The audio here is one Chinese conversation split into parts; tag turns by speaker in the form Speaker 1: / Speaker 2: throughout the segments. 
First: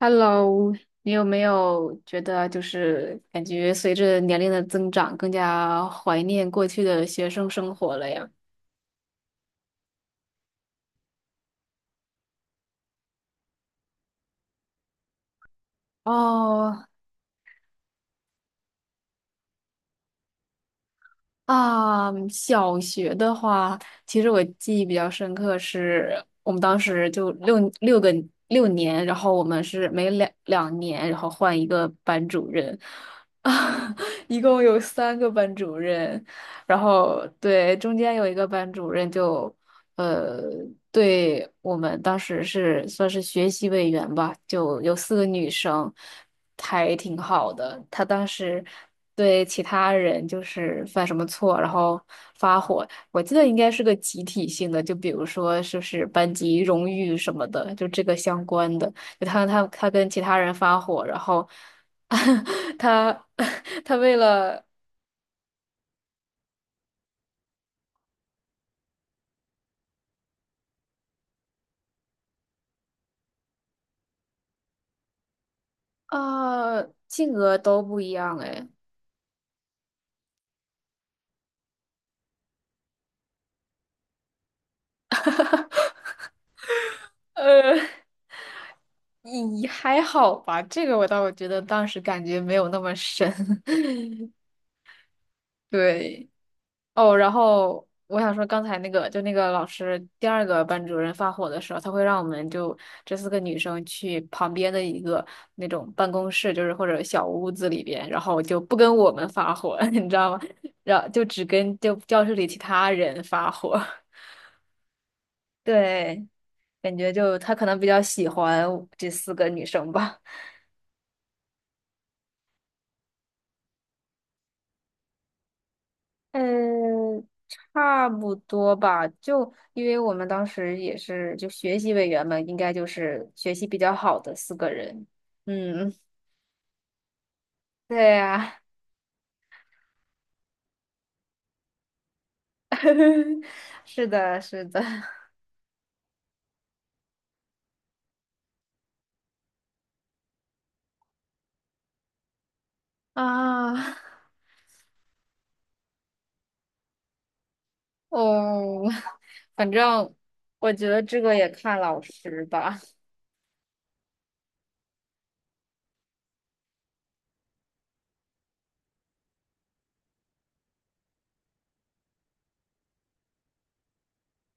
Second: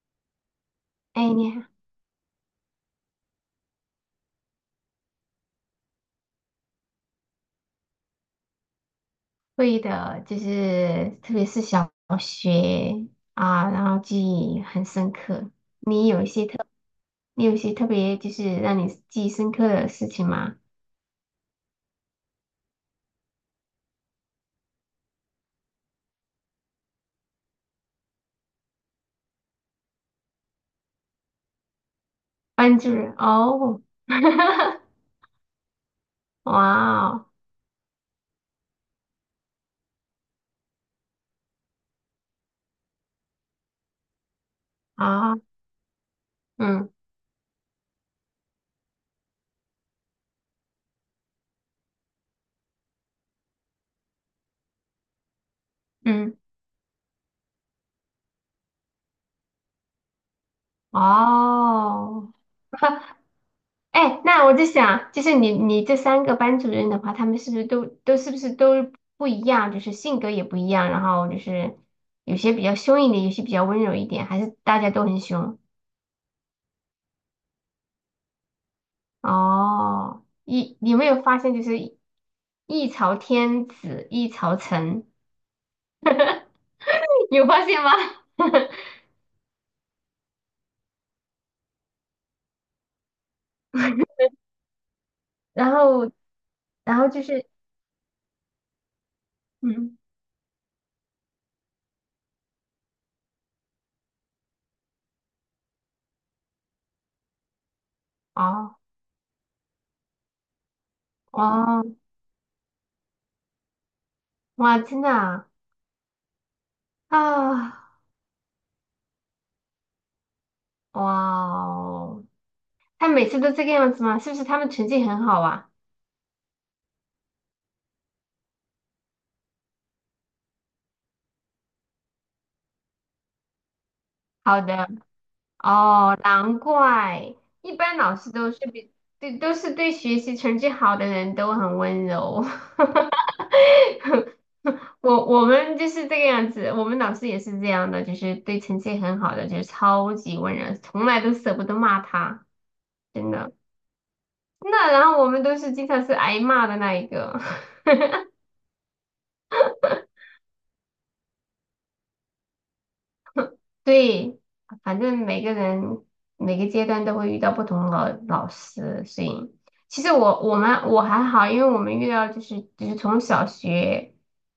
Speaker 1: Hello，你有
Speaker 2: 哎，
Speaker 1: 没
Speaker 2: 你还
Speaker 1: 有觉得就是感觉随着年龄的增长，更加怀念过去的学生生活了呀？
Speaker 2: 会的，就是特别是小学啊，然后记忆很深刻。你有一些特，
Speaker 1: 哦。
Speaker 2: 你有一些特别就是让你记忆深刻的事情吗？
Speaker 1: 啊，小学的话，其实我记忆比较深刻是，我们当时就六年，然后我们是每两年，然后换一个班主任，
Speaker 2: 班主任哦，
Speaker 1: 啊，一共有三个班主任，
Speaker 2: 哇
Speaker 1: 然
Speaker 2: 哦
Speaker 1: 后对，中间有一个班主任就，呃，对我们当时是算是学习委员吧，就有四个
Speaker 2: 啊，
Speaker 1: 女生，
Speaker 2: 嗯
Speaker 1: 还挺好的。她当时对其他人就是犯什么错，然后发火，我记得应该是个集体性的，就比如说是不是班
Speaker 2: 嗯
Speaker 1: 级荣誉什么的，就这个相关的。他跟其他人发火，然后
Speaker 2: 哦，
Speaker 1: 他 他为
Speaker 2: 哎，那我
Speaker 1: 了
Speaker 2: 在想，就是你这三个班主任的话，他们是不是都不一样，就是性格也不一样，然后就是有些比较凶一点，有些比较温柔一点，还是大家都很凶？
Speaker 1: 啊，性格都不一样哎。
Speaker 2: 哦，你有没有发现就是一朝天子一朝臣，有发
Speaker 1: 呃，
Speaker 2: 现吗？
Speaker 1: 也还好吧，这个我倒觉得当时感觉没有那么深，
Speaker 2: 然后
Speaker 1: 对。
Speaker 2: 然后
Speaker 1: 哦，
Speaker 2: 就
Speaker 1: 然
Speaker 2: 是
Speaker 1: 后我想说，刚才那个就那个老
Speaker 2: 嗯，
Speaker 1: 师第二个班主任发火的时候，他会让我们就这四个女生去旁边的一个那种办公室，就是或者小屋子里边，然后就不
Speaker 2: 哦
Speaker 1: 跟我们发火，你知道吗？然后就只跟
Speaker 2: 哦，
Speaker 1: 就教室里其他人发火。
Speaker 2: 哇，真的啊？
Speaker 1: 对，感觉就他可
Speaker 2: 啊，
Speaker 1: 能比较喜欢这四个女生吧。
Speaker 2: 哇哦，他每次都这个样子吗？是不是他们成绩很好啊？
Speaker 1: 嗯，差不多吧。就因为我们当时也是就学习委员们，应该就是学习比较好的四
Speaker 2: 好
Speaker 1: 个
Speaker 2: 的，
Speaker 1: 人。嗯，
Speaker 2: 哦，难怪，一般
Speaker 1: 对
Speaker 2: 老师都是
Speaker 1: 呀，
Speaker 2: 比对，都是对学习成绩好的人都很温柔。
Speaker 1: 是的，是的。
Speaker 2: 我们就是这个样子，我们老师也是这样的，就是对成绩很好的，就是超级温柔，从来都舍不得骂他，真的。
Speaker 1: 啊，
Speaker 2: 那然后我们都是经常是挨骂的那一个。
Speaker 1: 哦，反正我觉得这个也看老师吧。
Speaker 2: 对，反正每个人每个阶段都会遇到不同老师，所以其实我还好，因为我们遇到就是从小学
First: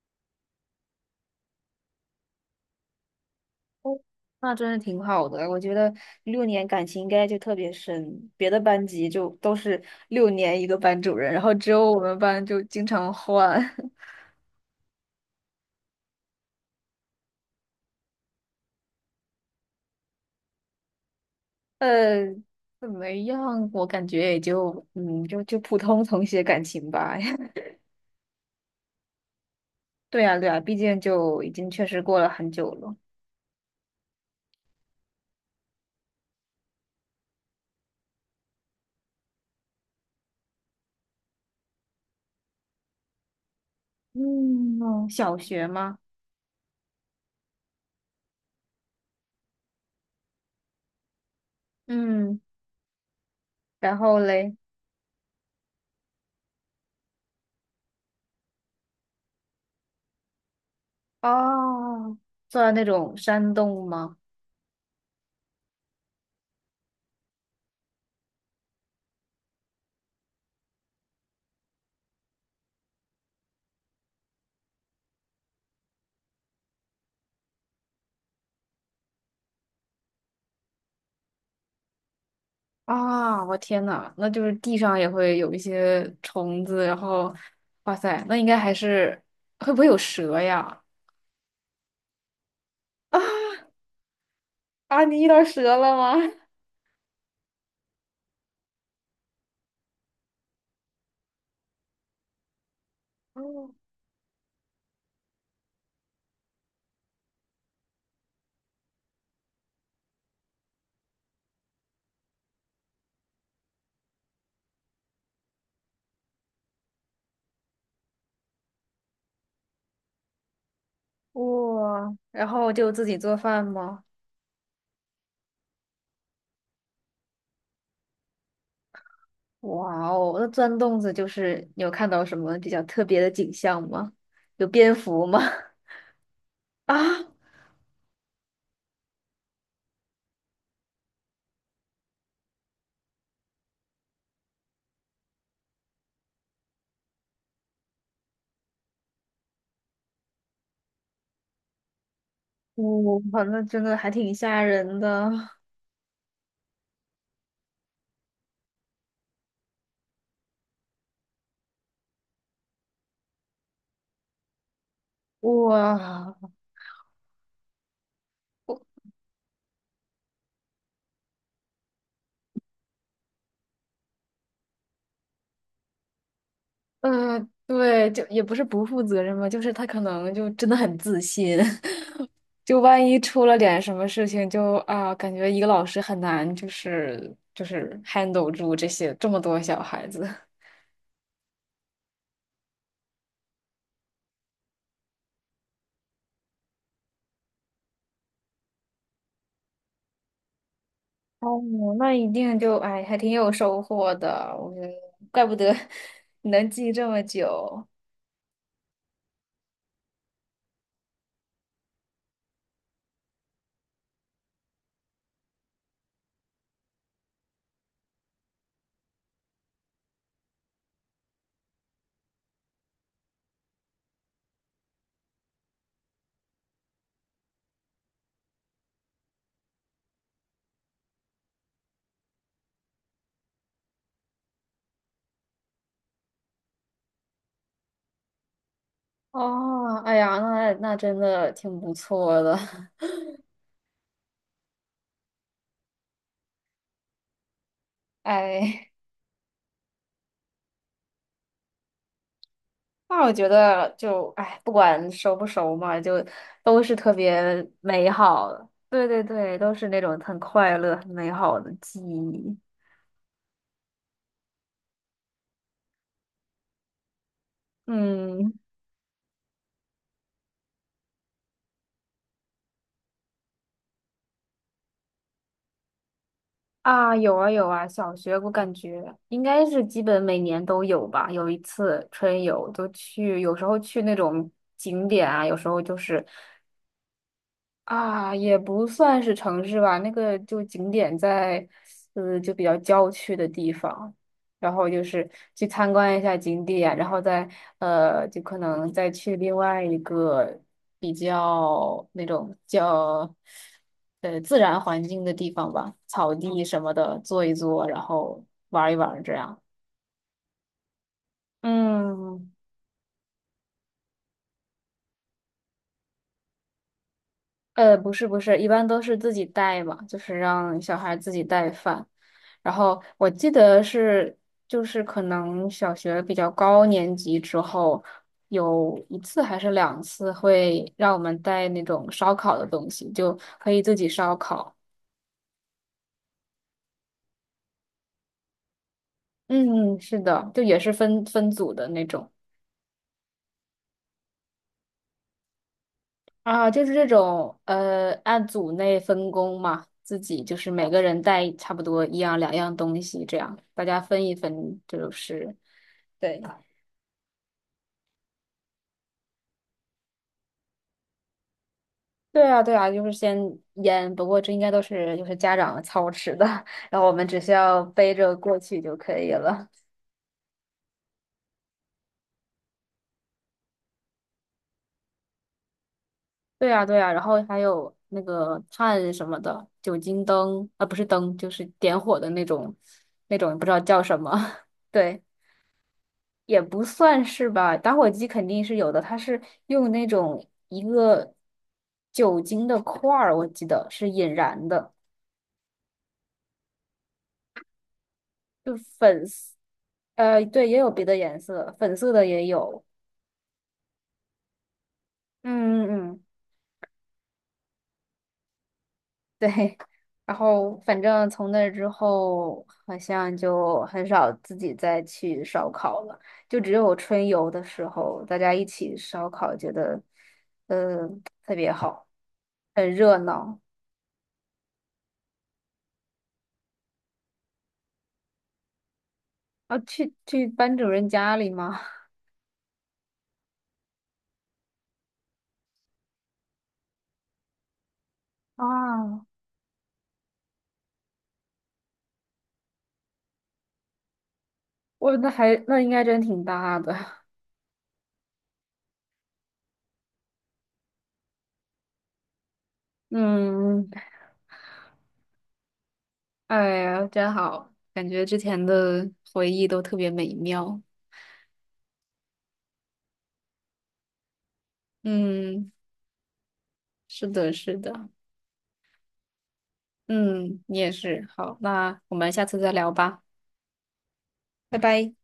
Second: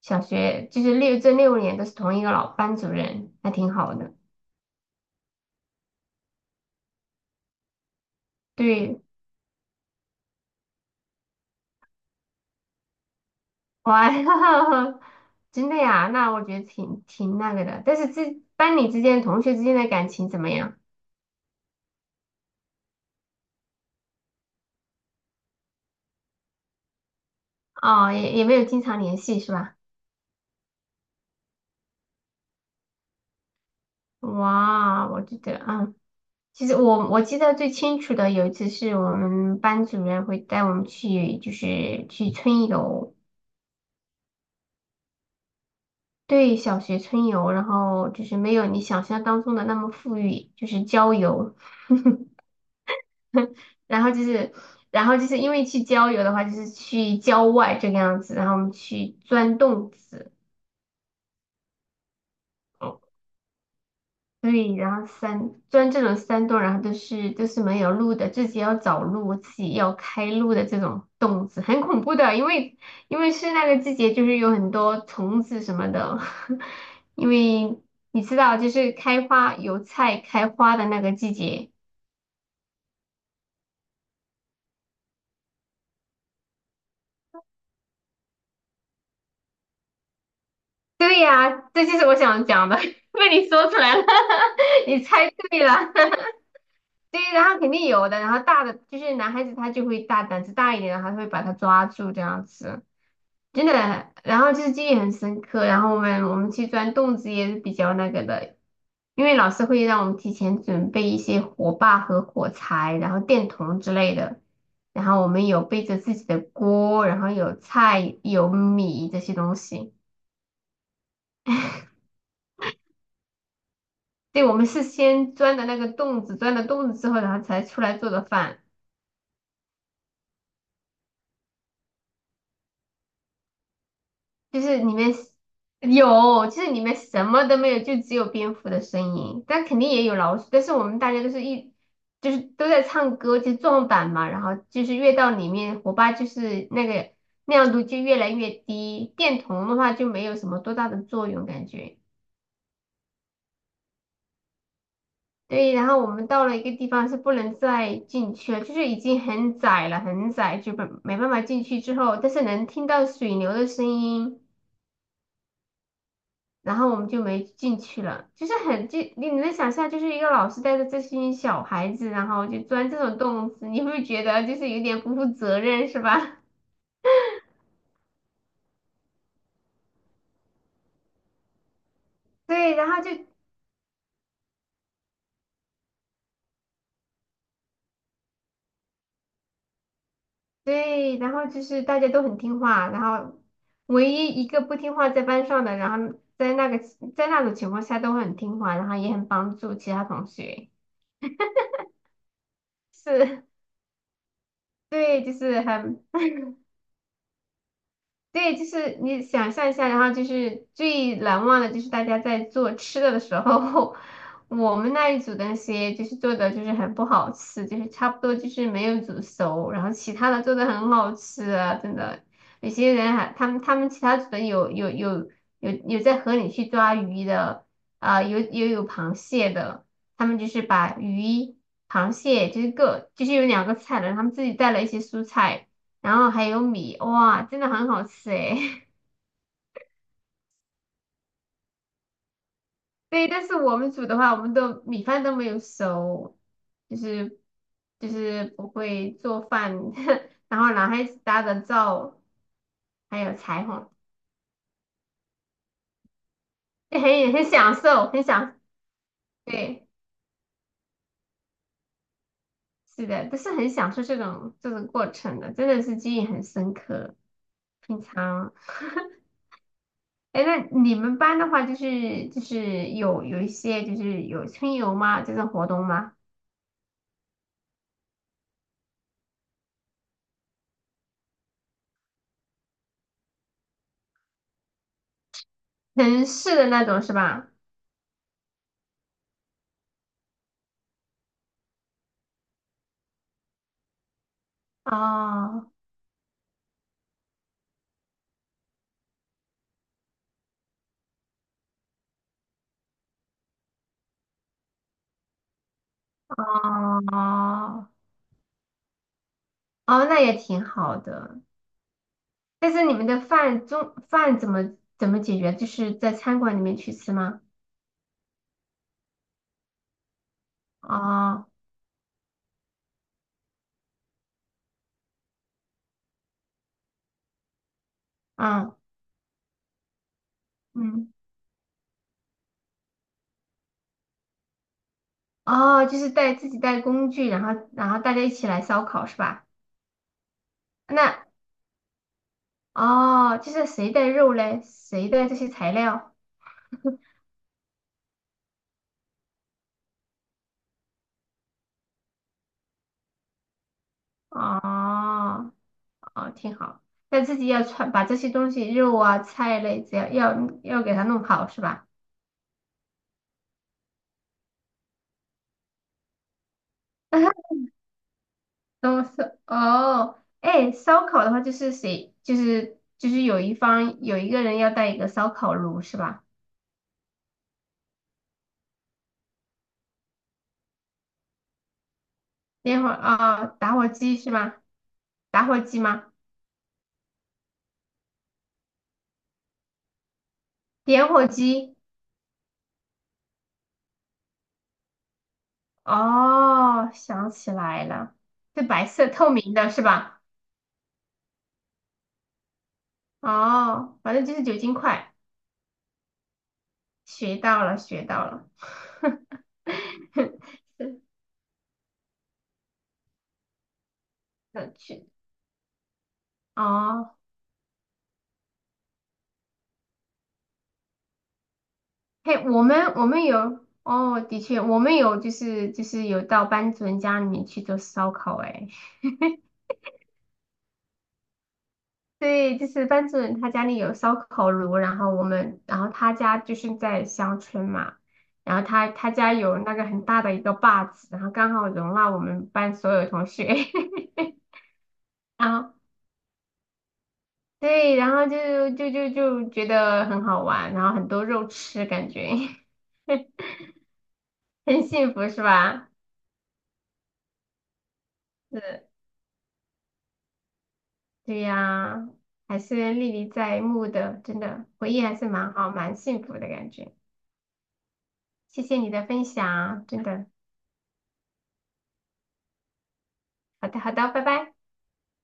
Speaker 2: 小学就是这六年都是同一个老班主任，还挺好
Speaker 1: 哦，
Speaker 2: 的。
Speaker 1: 那真是挺好的，我觉得六年感情应该就特别深，别的班
Speaker 2: 对，
Speaker 1: 级就都是六年一个班主任，然后只有我们班就经常换。
Speaker 2: 哇，真的呀，那我觉得挺那个的。但是这班里之间同学之间的感情怎么样？
Speaker 1: 呃，怎么样？我感觉也就，嗯，就普通同学感情吧。
Speaker 2: 哦，也没有经常联系是吧？
Speaker 1: 对呀，对呀，毕竟就已经确实过了很久了。
Speaker 2: 哇，我觉得啊，其实我记得最清楚的有一次是我们班主任会带我们去，就是去春游，
Speaker 1: 嗯，哦小学吗？
Speaker 2: 对，小学春游，然后就是没有你想象当中的那么富裕，就是郊游，
Speaker 1: 嗯，然
Speaker 2: 然后
Speaker 1: 后
Speaker 2: 就是，
Speaker 1: 嘞，
Speaker 2: 然后就是因为去郊游的话，就是去郊外这个样子，然后我们去钻洞子。
Speaker 1: 哦，坐在那种山洞吗？
Speaker 2: 对，然后山，钻这种山洞，然后都是没有路的，自己要找路，自己要开路的这种洞子，很恐怖的，因为是那个季节，就是有很多虫子什么的，因为你知道，就是油菜开花的那个季节。
Speaker 1: 啊，我天呐，那就是地上也会有一些虫子，然后，哇塞，那应该还是会不会有蛇呀？
Speaker 2: 对呀，这就是我想讲的，被你 说出来了，你
Speaker 1: 啊，你遇
Speaker 2: 猜
Speaker 1: 到
Speaker 2: 对了。
Speaker 1: 蛇了吗？
Speaker 2: 对，然后肯定有的，然后大的就是男孩子他就会大胆子大一点，然后他会把它抓住这样子。真
Speaker 1: 哦，
Speaker 2: 的，然后就是记忆很深刻。然后我们去钻洞子也是比较那个的，因为老师会让我们提前准备一些火把和火柴，然后电筒之类的。然后我们有背着自己的锅，然后有菜、有米这些东西。
Speaker 1: 哇，然后就自己做饭吗？
Speaker 2: 对，我们是先钻的那个洞子，钻了洞子之后，然后才出来做的饭。
Speaker 1: 哇哦，那钻洞子就是你有看到什么比较特别的景象吗？
Speaker 2: 就
Speaker 1: 有
Speaker 2: 是里
Speaker 1: 蝙
Speaker 2: 面
Speaker 1: 蝠吗？
Speaker 2: 有，就是里面
Speaker 1: 啊，
Speaker 2: 什么都没有，就只有蝙蝠的声音，但肯定也有老鼠。但是我们大家都是一，就是都在唱歌，就撞板嘛。然后就是越到里面，火把就是那个亮度就越来越低，电筒的话就没有什么多大的作用感觉。
Speaker 1: 我好像真的还挺吓人的。
Speaker 2: 对，然后我们到了一个地方是不能再进去了，就是已经很窄了，很窄，就没办法进去之后，但是能听到水流的声音。
Speaker 1: 哇，
Speaker 2: 然后我们就没进去了，就是你能想象，就是一个老师带着这些小孩子，然后就钻这种洞子，你会不会觉得就是有点不负责任，是吧？
Speaker 1: 嗯，对，就也不是不负责任吧，就是他可能就真的很自信，
Speaker 2: 对，
Speaker 1: 就
Speaker 2: 然后
Speaker 1: 万
Speaker 2: 就
Speaker 1: 一出了点什么事情就，啊，感觉一个老师很难，就是 handle 住这些这么多小孩子。
Speaker 2: 对，然后就是大家都很听话，然后唯一一个不听话在班上的，然后在那种情况下都很听话，然后也很帮助其他同学，
Speaker 1: 哦，那一定就，哎，还挺
Speaker 2: 是，
Speaker 1: 有收获的，我觉 得，
Speaker 2: 对，就
Speaker 1: 怪不
Speaker 2: 是
Speaker 1: 得 你能记这么久。
Speaker 2: 对，就是你想象一下，然后就是最难忘的，就是大家在做吃的的时候，我们那一组的那些就是做的就是很不好吃，就是差不多就是没有煮熟，然后其他的做的很好吃啊，真的。有些人还他们其他组的有在河里去抓鱼的，啊、有螃蟹的，他们就是把鱼、螃蟹就是各就是有两个菜的，然后他们自己带了一些蔬菜。然后还有米，哇，真的很好吃诶。
Speaker 1: 哦，哎呀，那真的挺不错的，
Speaker 2: 对，但是我们煮的话，我们都米饭都没有熟，就是就 是不
Speaker 1: 哎，
Speaker 2: 会做饭，然后男孩子搭的灶，
Speaker 1: 那
Speaker 2: 还
Speaker 1: 我
Speaker 2: 有
Speaker 1: 觉
Speaker 2: 裁
Speaker 1: 得
Speaker 2: 缝，
Speaker 1: 就，哎，不管熟不熟嘛，就都是特
Speaker 2: 很很
Speaker 1: 别
Speaker 2: 享受，
Speaker 1: 美好的，对对对，都
Speaker 2: 对，
Speaker 1: 是那种很快乐、很美好的记忆。
Speaker 2: 是的，都是很享受这种过程的，真的是记忆很深刻。平
Speaker 1: 嗯。
Speaker 2: 常，哎，那你们班的话，就是有一些就是有春游吗？这种活动吗？
Speaker 1: 啊，有啊有啊，小学我感觉应该是基本每年都有吧，有一次春游就去，有时候去那种景点啊，有时候就是。
Speaker 2: 城市的那种是吧？
Speaker 1: 啊，也不算是城市吧，那个就景点在，就比较郊区的地方，然后就是去
Speaker 2: 哦
Speaker 1: 参观一下景点，然后再就可能再去另外一个比较那种叫自然环境的地方吧，草地什么的坐一坐，
Speaker 2: 哦
Speaker 1: 然后玩一玩这样。
Speaker 2: 哦，那也挺好的。
Speaker 1: 嗯，
Speaker 2: 但是你们的中饭怎么解决？就是在餐馆里面去吃吗？
Speaker 1: 不是不是，一般都是自己带嘛，就是让小孩自己
Speaker 2: 哦，
Speaker 1: 带饭。然后我记得是，就是可能小学比较高年级之后，
Speaker 2: 嗯
Speaker 1: 有一次还是两次会
Speaker 2: 嗯，
Speaker 1: 让我们带那种烧烤的东西，就可以自己烧烤。
Speaker 2: 哦，就是带自己带工具，然后大家一起来烧烤是吧？
Speaker 1: 嗯，嗯是的，就也是分
Speaker 2: 那
Speaker 1: 分组的那种。
Speaker 2: 哦，就是谁带肉嘞？谁带这些材料？
Speaker 1: 啊，就是这种按组内分工嘛，自己就是每个人带差不多一样两样东西，这样大家分一分，就
Speaker 2: 哦
Speaker 1: 是
Speaker 2: 哦，
Speaker 1: 对。
Speaker 2: 挺好。但自己要穿，把这些东西肉啊菜类，只要给它弄好是吧？
Speaker 1: 对啊，对啊，就是先腌，不过这应该都是就是家长操持的，然后我们只 需要背着过去就
Speaker 2: 都
Speaker 1: 可以
Speaker 2: 是
Speaker 1: 了。
Speaker 2: 哦，哎，烧烤的话就是谁，就是有一个人要带一个烧烤炉是吧？
Speaker 1: 对啊，对啊，然后还有那个炭什么的，酒精灯啊，不是灯，就是点火的那种，
Speaker 2: 点火
Speaker 1: 那
Speaker 2: 啊、
Speaker 1: 种不知
Speaker 2: 打
Speaker 1: 道
Speaker 2: 火
Speaker 1: 叫
Speaker 2: 机
Speaker 1: 什
Speaker 2: 是
Speaker 1: 么，
Speaker 2: 吗？
Speaker 1: 对，
Speaker 2: 打火机吗？
Speaker 1: 也不算是吧，打火机肯定是有的，它是用那种一
Speaker 2: 点火
Speaker 1: 个
Speaker 2: 机，
Speaker 1: 酒精的块儿，我记得是引燃的，
Speaker 2: 哦，想起来了，是白色透明的是吧？
Speaker 1: 对，也有别的颜色，粉色的也有，
Speaker 2: 哦，反正就是酒精块，
Speaker 1: 嗯嗯嗯。
Speaker 2: 学到了，学到了，
Speaker 1: 对，然后反
Speaker 2: 是，
Speaker 1: 正从那之后，好像就很少自
Speaker 2: 那
Speaker 1: 己再
Speaker 2: 去，
Speaker 1: 去烧烤了，就只有
Speaker 2: 哦。
Speaker 1: 春游的时候，大家一起烧烤，觉得呃特别好，
Speaker 2: 嘿，我们
Speaker 1: 很
Speaker 2: 我
Speaker 1: 热
Speaker 2: 们
Speaker 1: 闹。
Speaker 2: 有哦，的确，我们有就是有到班主任家里面去做烧烤，哎，
Speaker 1: 啊，去班主任家里吗？
Speaker 2: 对，就是班主任他家里有烧烤炉，然后我们然后他家就是在乡村嘛，然后他他
Speaker 1: 啊，
Speaker 2: 家有那个很大的一个坝子，然后刚好容纳我们班所有同学，
Speaker 1: 我那
Speaker 2: 然
Speaker 1: 还
Speaker 2: 后
Speaker 1: 那应该真挺大的。
Speaker 2: 对，然后就就就就觉得很好玩，然后很多肉吃，感觉
Speaker 1: 嗯，
Speaker 2: 很幸福，是吧？
Speaker 1: 哎呀，真好，感觉之前
Speaker 2: 是。
Speaker 1: 的回忆都特别美妙。
Speaker 2: 对呀，还是历历在目的，真的回忆还是蛮
Speaker 1: 嗯，
Speaker 2: 好，蛮幸福的感觉。
Speaker 1: 是的，是的。
Speaker 2: 谢谢你的分享，真的。
Speaker 1: 嗯，你也是。好，那我们下次再聊吧，
Speaker 2: 好的，好的，拜拜。
Speaker 1: 拜拜。